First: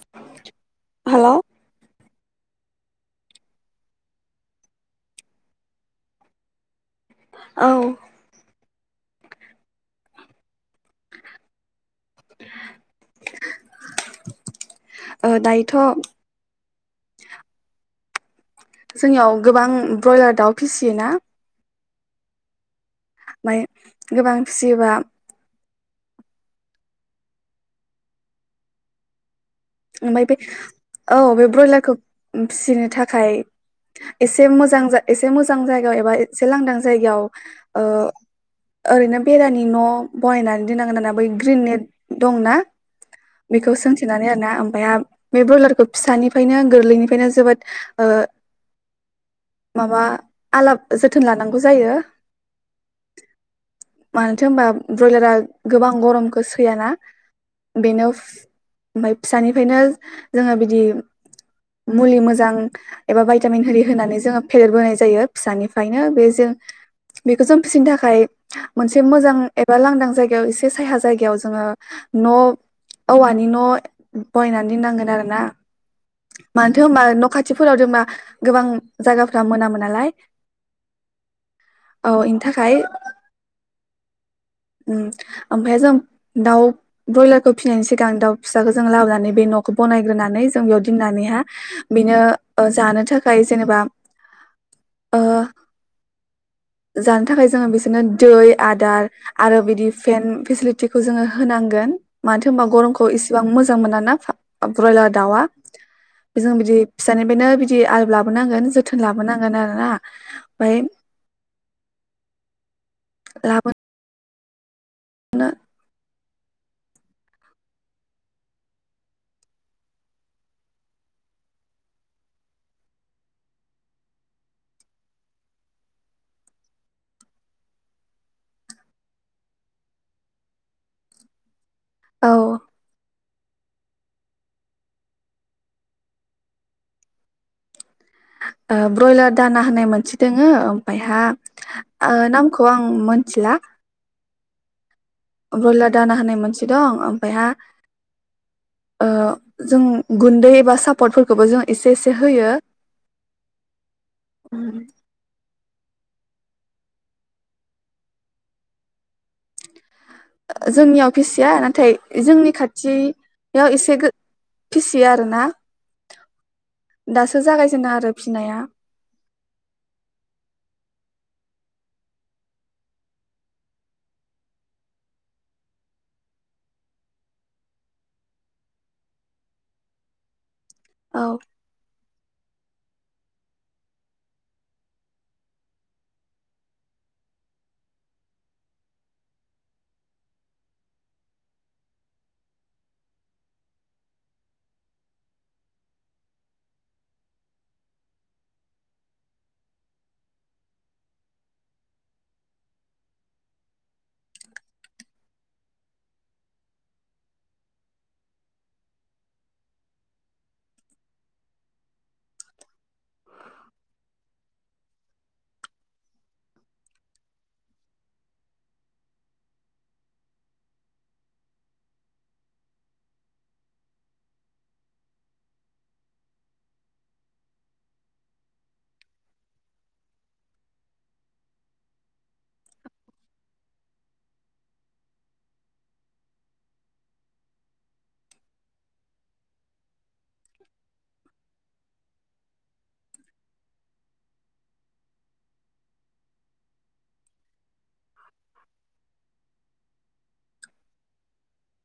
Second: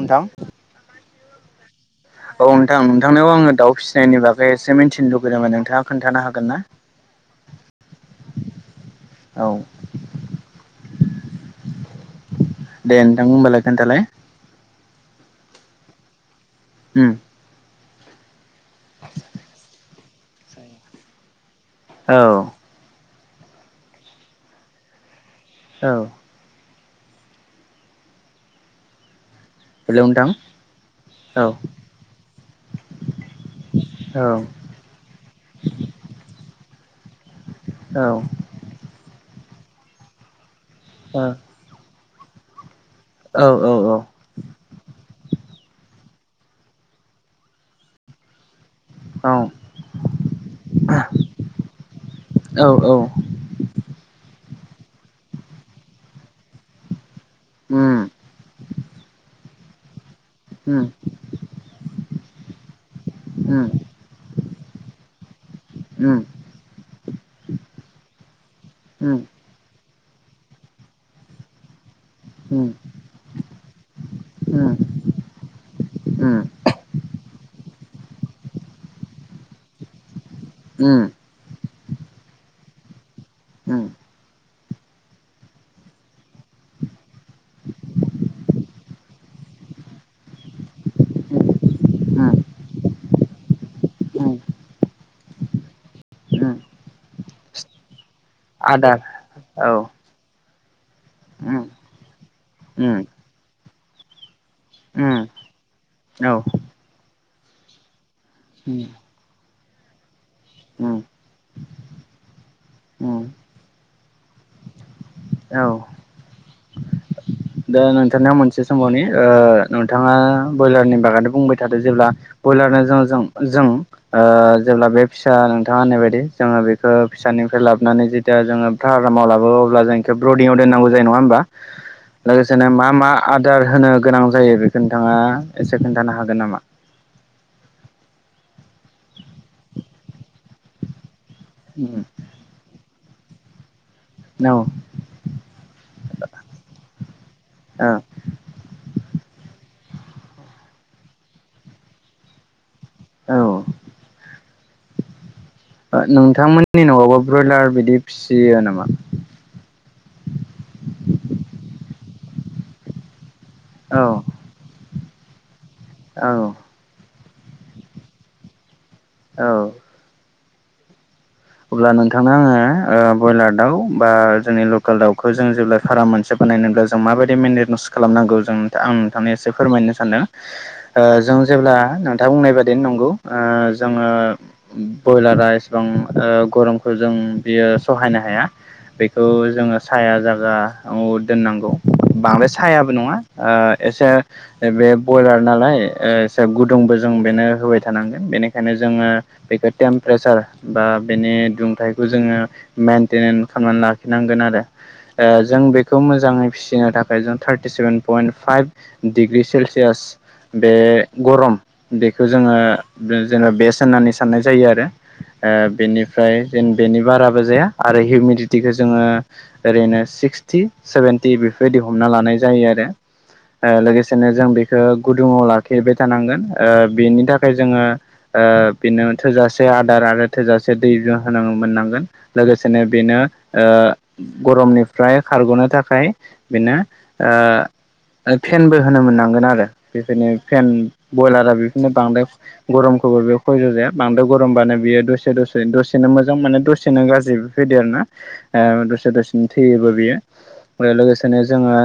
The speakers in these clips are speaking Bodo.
नोंथां हेलौ औ नोंथां नोंथांनाव आङो दाउ फिसिनायनि बागै एसे मिन्थिनो लुगैदोंमोन नोंथाङा खोन्थानो हागोन ना औ औ दे नोंथां होनबालाय खोन्थालाय ओ दायोथ' उम जोंनियाव गोबां ब्रयलार दाउ फिसियो ना औ ओमाय गोबां फिसियोबा औ हेलौ ओमफ्राय नोंथां बे औ बे ब्रयलारखौ फिसिनो थाखाय औ एसे मोजां एसे मोजां जायगायाव एबा एसे लांदां जा जायगायाव ओ औ ओरैनो बेरानि न' बायनानै दोनांगोन औ आरोना बै ग्रिननेट दं ना बेखौ औ सोंथिनानै आरो ना बे ब्रयलारखौ फिसानिफ्रायनो गोरलैनिफ्रायनो जोबोद माबा आलाब जोथोन लानांगौ जायो औ औ मालबा थो होनबा ब्रयलारा गोबां गरमखौ सैयाना? बेनो उम ओमफाय दानिफ्रायनो जोङो बिदि उम मुलि मो ज। एबा उम भाइटामिन आरि होनानै जोङो। फेदेरबोनाय जायो। फिसानिफ्रायनो उम बे जों बेखौ जों फिसिनो थाखाय मोनसे उम मोजां एबा लांदां जायगायाव एसे साया जायगायाव जोङो न' उम औवानि न' उम बयनानै उम दोननांगोन आरो ना? मान्थो होम्बा न' खाथिफोराव जेनेबा गोबां जायगाफ्रा मोनामो नालाय। उम औ इनिथाखाय उम उम ओमफ्राय जों दाउ ब्रयलारखौ फिनायनि सिगां दाउ फिसाखौ जों लाबोनानै बै न'खौ बानायग्रोनानै जों बेयाव दोनानैहा उम बिनो ओ जानो थाखाय जेनेबा उम ओ उम जानो थाखाय जोङो बिसोरनो दै आदार आरो औ बिदि फेन फेसिलि थि खौ जोंङो उम होनांगोन। मानोथो होम्बा उम गरमखौ एसेबां मो जां मोना ना [unintelligible] ब्रयलार उम दावा। औ जों बिदि फिसानिफ्रायनो बिदि आलबो लाबोनांगोन उम जोथोन लाबोनांगोन आरोना। ओमफ्राय उम उम लाबो नो। औ दा नोंथांनियाव मोनसे सोंबावनि ओ नोंथाङा ब्रयलारनि बागानो बुंबाय थादो जेब्ला ब्रयलारनो जो जों जों ओ जेब्ला बे फिसा नोंथाङा होननाय बायदि जोङो बेखौ फिसानिफ्राय लाबोनानै जेतिया जोङो फारारामाव लाबो अब्ला जों बेखौ ब्रदिंआव दोननांगौ जायो नङा होमबा? औ लोगोसेनो मा मा? आदार होनो गोनां जायो बेखौ नोंथाङा एसे खोन्थानो हागोन नामा? ओ ब्रयलार दाना होनाय मोनसे दोङो ओमफायहा ओ नामखौ आं मोन थिला। औ ब्रयलार दाना होनाय मोनसे दं ओफायहा ओ जों गुन्दै एबा सापटफोरखौबो जों एसे एसे होयो। औ। उम। ओ नोंथांमोननि न'आवबो ब्रयलार बिदि फिसियो नामा? ओ जोंनियाव फिसिया नाथाय जोंनि खाथि बेयाव एसे औ गो फिसियो आरो ना? औ। दासो जागायजेनो आरो फिसिनाया। औ। अब्ला नोंथांनो आङो ओ ब्रयलार दाउ बा जोंनि लकेल दाउखौ जों जेब्ला फार्म मोनसे बानायनोब्ला जों माबायदि मेननेमेस खालामनांगौ जों आं नोंथांनो एसे फोरमायनो सानदों। औ ओ जों जेब्ला नों दा बुंनाय बादियानो नंगौ ओ जोङो बयलारा एसेबां ओ गरमखौ जों बियो सहायनो हाया बेखौ जोङो साया जायागायाव दोननांगौ बांद्राय सायाबो नङा, ओ एसे बे बयलार नालाय एसे गुदुंबो जों बेनो होबाय थानांगोन बेनिखायनो जोङो बेखौ टेमप्रेसार बा बेनि दुंथाइखौ जोङो मेेनटेनेन खालामनानै लाखिनांगोन आरो ओ जों बेखौ मोजाङै फिसिनो थाखाय जों thirty seven point five degree Celsius बे गरम बेखौ जोङो जेना बेसत होननानै साननाय जायो आरो। ओ बेनिफ्राय जेन बेनि बाराबो जाया आरो हिउमिडटिखौ जोङो ओरैनो सिक्सटि सेभेनटि बेफोरबायदि हमना लानाय जायो आरो ओ लोगोसेनो जों बेखौ गुदुङाव लाखिबाय थानांगोन ओ बेनि थाखाय जोङो ओ बेनो थोजासे आदार आरो थोजासे दै जों होनो मोननांगोन लोगोसेनो बेनो ओ गरमनिफ्राय खारग'नो थाखाय बेनो ओ फेनबो होनो मोननांगोन आरो बेफोरनो फेन ब्रयलारा बेफोरनो बांद्राय गरमखौबो बे खयज' जाया बांद्राय गरमबानो बेयो दसे दसे दसे दसेनो मोजां माने दसेनो गाज्रि। फैदो आर ना दसे दसे थैयोबो बियो। आरो लोगोसेनो जोङो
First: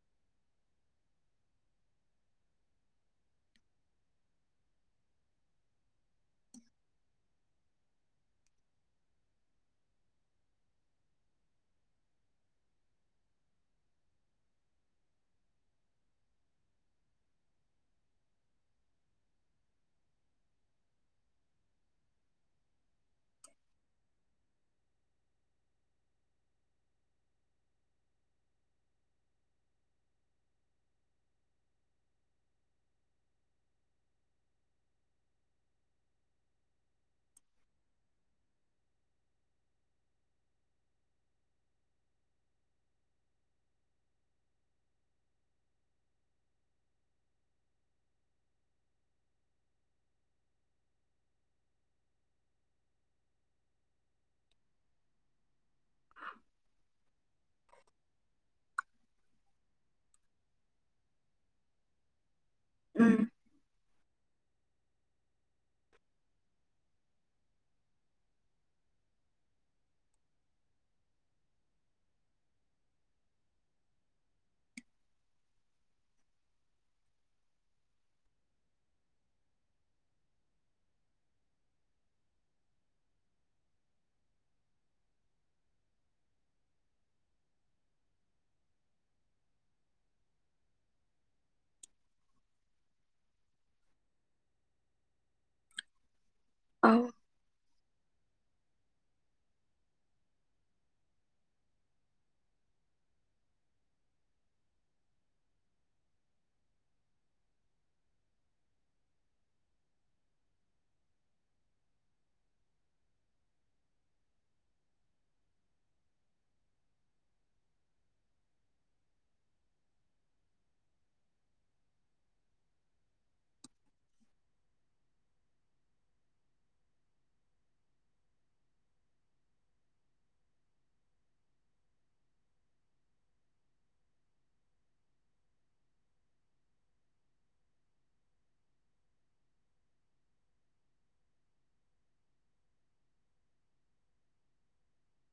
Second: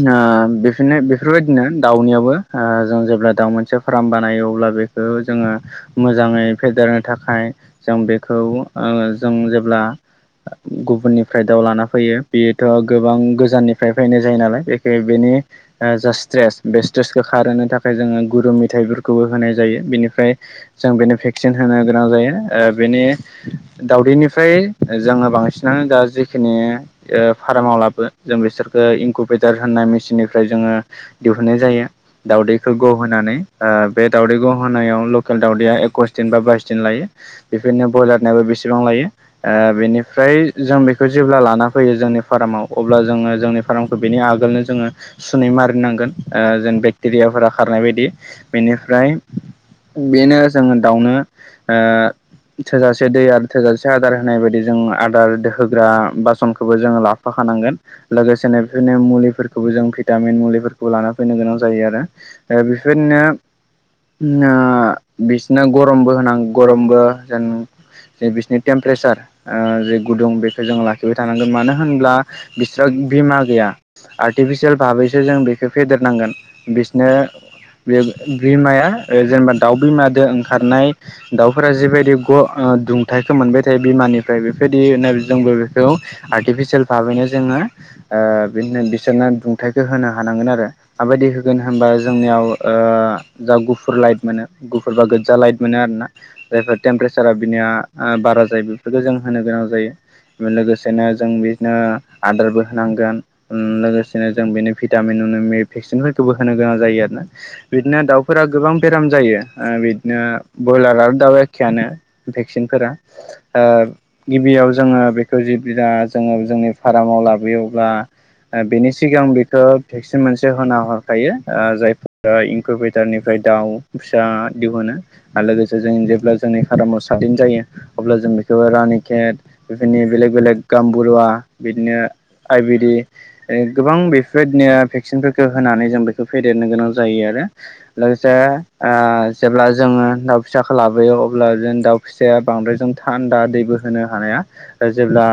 ओ बिफोरनो बेफोरबायदिनो दाउनियावबो जों जेब्ला दाउ मोनसे फार्म बानायो अब्ला बेखौ जोङो मोजाङै फेदेरनो थाखाय जों बेखौ ओ जों जेब्ला गुबुननिफ्राय दाउ लाना फैयो बेयोथ' गोबां गोजाननिफ्राय फैनाय जायो नालाय बेख बेनि ओ जा स्ट्रेस बे स्ट्रेसखौ खारहोनो थाखाय जोङो गुरु मेथाइफोरखौबो होनाय जायो बेनिफ्राय जों बेनो भेक्सिन होनो गोनां जायो ओ‌ बेनि दावदैनिफ्राय जों बांसिनानो दा जेखिनि ओ‌ फारामाव लाबो जों बेसोरखो इनकु भेटार होननाय मेसिनिफ्राय जोङो दिहुन्नाय जायो दावदै खौ ग' होनानै ओ बे दावदै ग‌' होनायाव लकेल दावदैया‌ एकुस दिन‌ बा बाइस दिन लायो बेफोरनो ब्रयलारनिाबो बेसेबां लायो ओ बेनिफ्राय जों बेखौ जेब्ला लाना फैयो जोंनि फार्माव अब्ला जोङो जोंनि फार्मखौ बेनि आगोलनो जोङो सुनै मारिनांगोन ओ जेन बेक्टेरियाफोरा खारनाय बायदि बेनिफ्राय बेनो जोङो दाउनो ओ थोजासे दै आरो थोजासे आदार होनाय बायदि जों आदार होग्रा बासनखौबो जोङो लाफाखानांगोन लोगोसेनो बेफोरनो मुलिफोरखौबो जों भिटामिन मुलिफोरखौबो लाना फैनो गोनां जायो आरो। ओ उम बेफोरनो। [unintelligible] बिसना गरमबो। नां गरमबो जेन जे बिसोरनि टेम्पारेसार ओ जे गुदुं बेखौ जों लाखिबाय थानांगोन मानो होनब्ला बिस्रा बिमा गैया आर्टिफिसियेल भाबैसो जों बेखौ फेदेरनांगोन बिसोरनो बे बिमाया जेनेबा दाउ बिमादो ओंखारनाय दाउफोरा जिबायदि ग' दुंथाइखौ मोनबाय थायो बिमानिफ्राय बेफोरबायदिनो जोंबो बेखौ आर्टिफिसियेल भाबैनो जोङो ओ बि बिसोरनो दुंथाइखौ होनो हानांगोन आरो माबायदि होगोन होनबा जोंनियाव ओ जा गुफुर लाइट मोनो गुफुर बा गोजा लाइट। मोनो आरोना। जायफोर औ टेमपारेसारा बिनिया ओ बारा जायो बेफोरखौ जों होनो गोनां जायो लोगोसेनो जों बिदिनो आदारबो होनांगोन उम लोगोसेनो जों बिनो भिटामिनि भेक्सिनफोरखौबो होनो गोनां जायो आरोना बिदिनो दाउफोरा गोबां बेराम जायो ओ बिदिनो ब्रयलार आरो दाउ एखेयानो भेक्सिनफोरा ओ गिबियाव जोङो बेखौ जेब्ला जोङो जोंनि फारामाव लाबोयो अब्ला बेनि सिगां बेखौ भेक्सिन मोनसे होना हरखायो जायफोरा इनकपेटारनिफ्राय दाउ फिसा दिहुनो। आरो लोगोसे जों जेब्ला जोंनि हारामाव सादन जायो अब्ला जों बेखौ रानि केेट बेफोरनि बेलेग बेलेग गामबुरुवा बिदिनो आयवेदि गोबां बेफोरदिनो भेक्सिनफोरखौ होनानै जों बेखौ फेदेरनो गोनां जायो आरो लोगोसे ओ जेब्ला जोङो दाउ फिसाखौ लाबोयो अब्ला जों दाउ फिसाया बांद्राय जों थान्दा दैबो होनो हानाया ओ जेब्ला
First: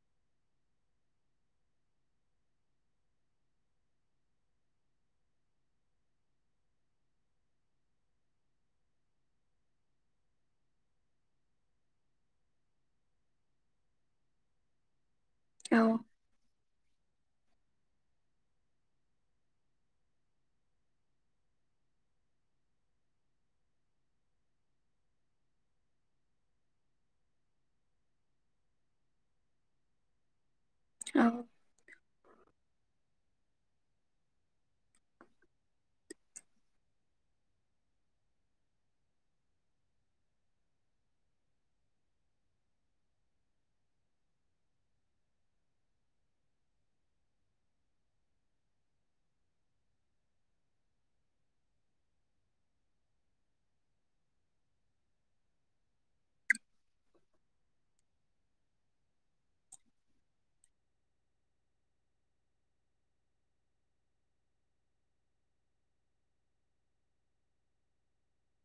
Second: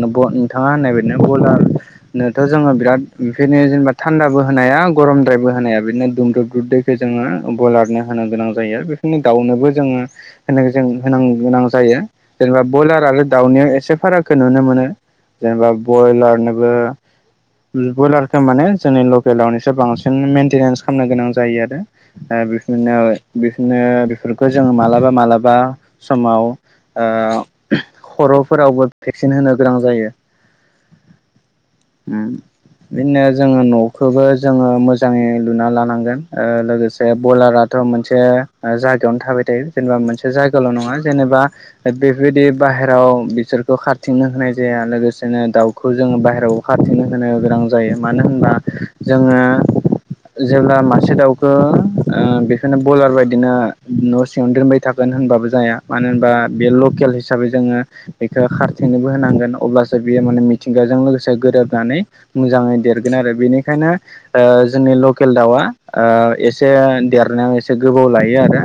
नोंथाङा होननाय बादनो बयलारनोथ' जोङो बिराद बेफोरनो जेनेबा थान्दाबो होनाया गरमद्रायबो होनाया बिदिनो दुमद्रुुब द्रुुब दैखौ जोङो ब्रयलारनो होनो गोनां जायो बेनो दाउनोबो जोङो होन ज होनां गोनां जायो जेनेबा ब्रयलार आरो दाउनि एसे फारागखौ नुनो मोनो। जेनेबा औ ब्रयलारनोबो बयलारखौ माने जोंनि लकेल दाउनिसाय बांसिन मेेनटेनेन्स खालामनो गोनां जायो आरो ओ बेफोरनो। बिफोरनो बेफोरखौ जोङो मालाबा मालाबा समाव ओ खर' फोरावबो भेक्सिन होनो गोनां जायो। औ। उम बिदिनो जोङो न'खौबो जोङो मोजाङै लुना लानांगोन ओ लोगोसे ब्रयलाराथ' मोन से जायगायावनो थाबाय थायो जेनेबा मोनसे जायगाल' नङा जेनेबा बेफोरबायदि बाहेरायाव बिसोरखौ खारथिंनो होनाय जाया लोगोसेनो दाउखौ जोङो बाहेरायाव खारथिंनो होनो गोनां जायो मानो होनबा जोङो जेब्ला मासे दाउखौ ओ बेफोर बेखायनो बयलार बायदिनो न' सिङावनो दोनबाय थागोन होनबाबो जाया मानो होनबा बेयो लकेल हिसाबै जोङो बेखौ खारथेनोबो होनांगोन अब्लासो बेयो माने मिथिंगाजों लोगोसे गोरोबनानै मोजाङै देरगोन आरो बेनिखायनो जोंनि लकेल दाउआ ओ एसे देरनाय। एसे गोबाव लायो आरो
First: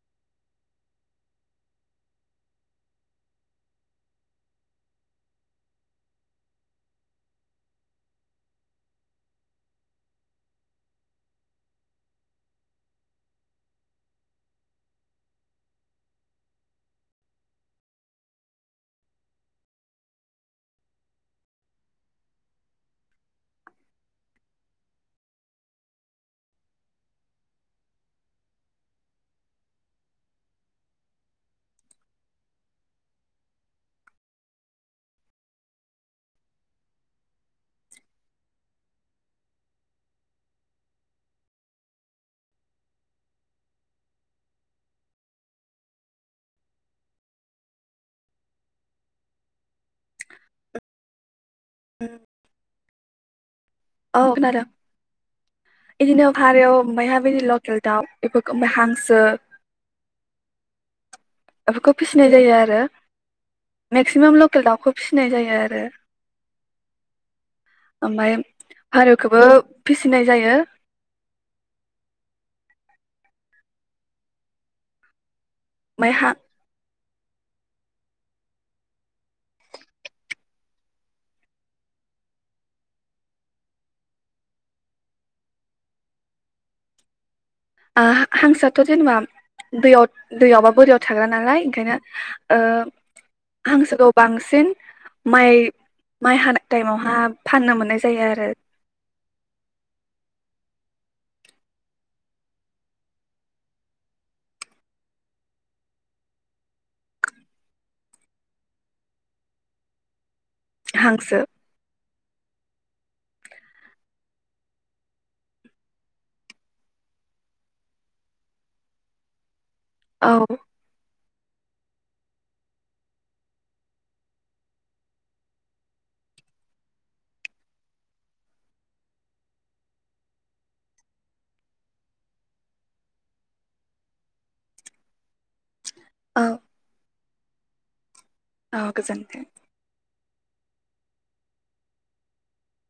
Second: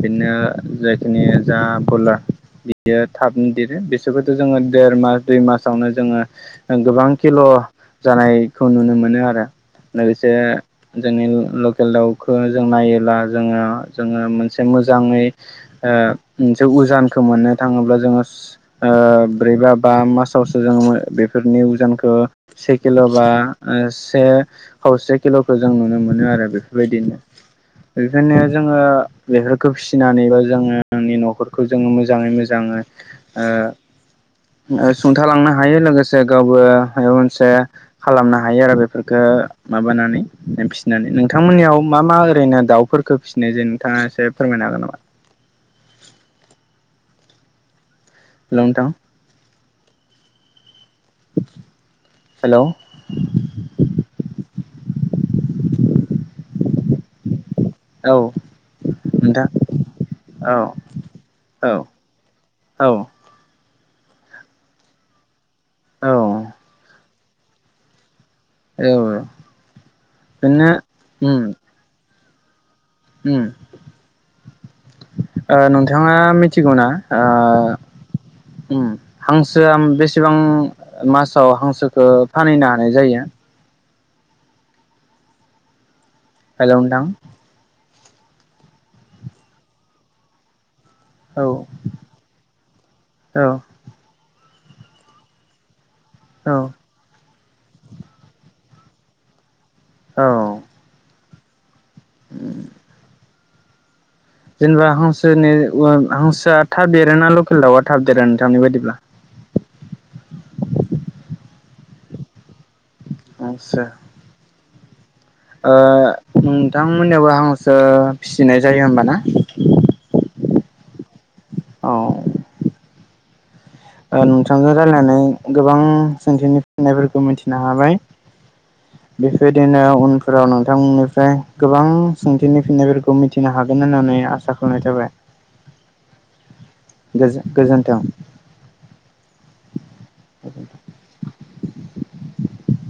बिदिनो जायखिनि जा पुलार बियो थाबनो दिरो बिसोरखौथ' जोङो देर मास दुइ मासावनो जोङो गोबां किल जानायखौ नुनो मोनो आरो लोगोसे जोंनि लकेल दाउखौ जों नायो। ब्ला जोङा जोङो मोनसे मोजाङै मोनसे उजानखौ मोननो थाङोब्ला जोङो ब्रै बा बा मासावसो जोङो बेफोरनि उजानखौ से किल' बा सेखौ से किल'खौ जों नुनो मोनो आरो बेफोरबायदिनो। बेखायनो जोङो बेफोरखौ फिसिनानै बा जोङोनि न'खरखौ जोङो मोजाङै मोजाङै सुंथालांनो हायो लोगोसे गावबो माबा मोनसे खालामनो हायो आरो बेफोरखौ माबानानै फिसिनानै नोंथांमोननियाव मा मा ओरैनो दाउ। फोरखो फिसिनायजों नोंथाङा एसे फोरमायनो हागोन नामा। लंटाउ। हेल। औ‌‌ खोनादों। इदिनो भारायाव बायहाबदि। ओ दाउ बेफोरखौ हांसो। नोंथां हेलौ औ नोंथां औ औ बेफोरखौ फिसिनाय जायो आरो। औ मेक्सिमाम लकेल दाउखौ फिसिनाय जायो आरो। से। औ ओमबाय। औ फारौखौबो फिसिनाय जायो। बिदिनो उम उम। ओ‌ ओमफ्राय नोंथाङा हा मिथिगौ ना। ओ उम हांसोआ बेसेबां मासाव हांसोखौ फानहैनो हानाय जायो? हेलौ नोंथां। ओ हांसोआथ' जेनेबा दैयाव दैयावबा बोरियाव थाग्रा औ नालाय ओंखायनो ओ औ हांसोखौ बांसिन माइ माइ औ हानाय टाइमावहा फाननो मोननाय जायो आरो। औ। उम। जेनेबा हांसोनि ओ हांसोआ थाब देरोना लकेल दाउआ थाब देरो नोंथांनि बायदिब्ला? हांसो। आसा। ओ नोंथांमोननियावबो हांसो फिसिनाय जायो होमबा ना? औ। औ। ओ नोंथांजों रायलायनानै गोबां सोंथिनि फिननायफोरखौ मिथिनो हाबाय। बेफोरदिनो उनफोराव नोंथांनिफ्राय गोबां सोंथिनि फिन्नायफोरखौ मिथिनो हागोन होननानै आसा खालामनाय थाबाय। औ। गोजो गोजोन्थों। अ गोजोन्थों। [inaudible]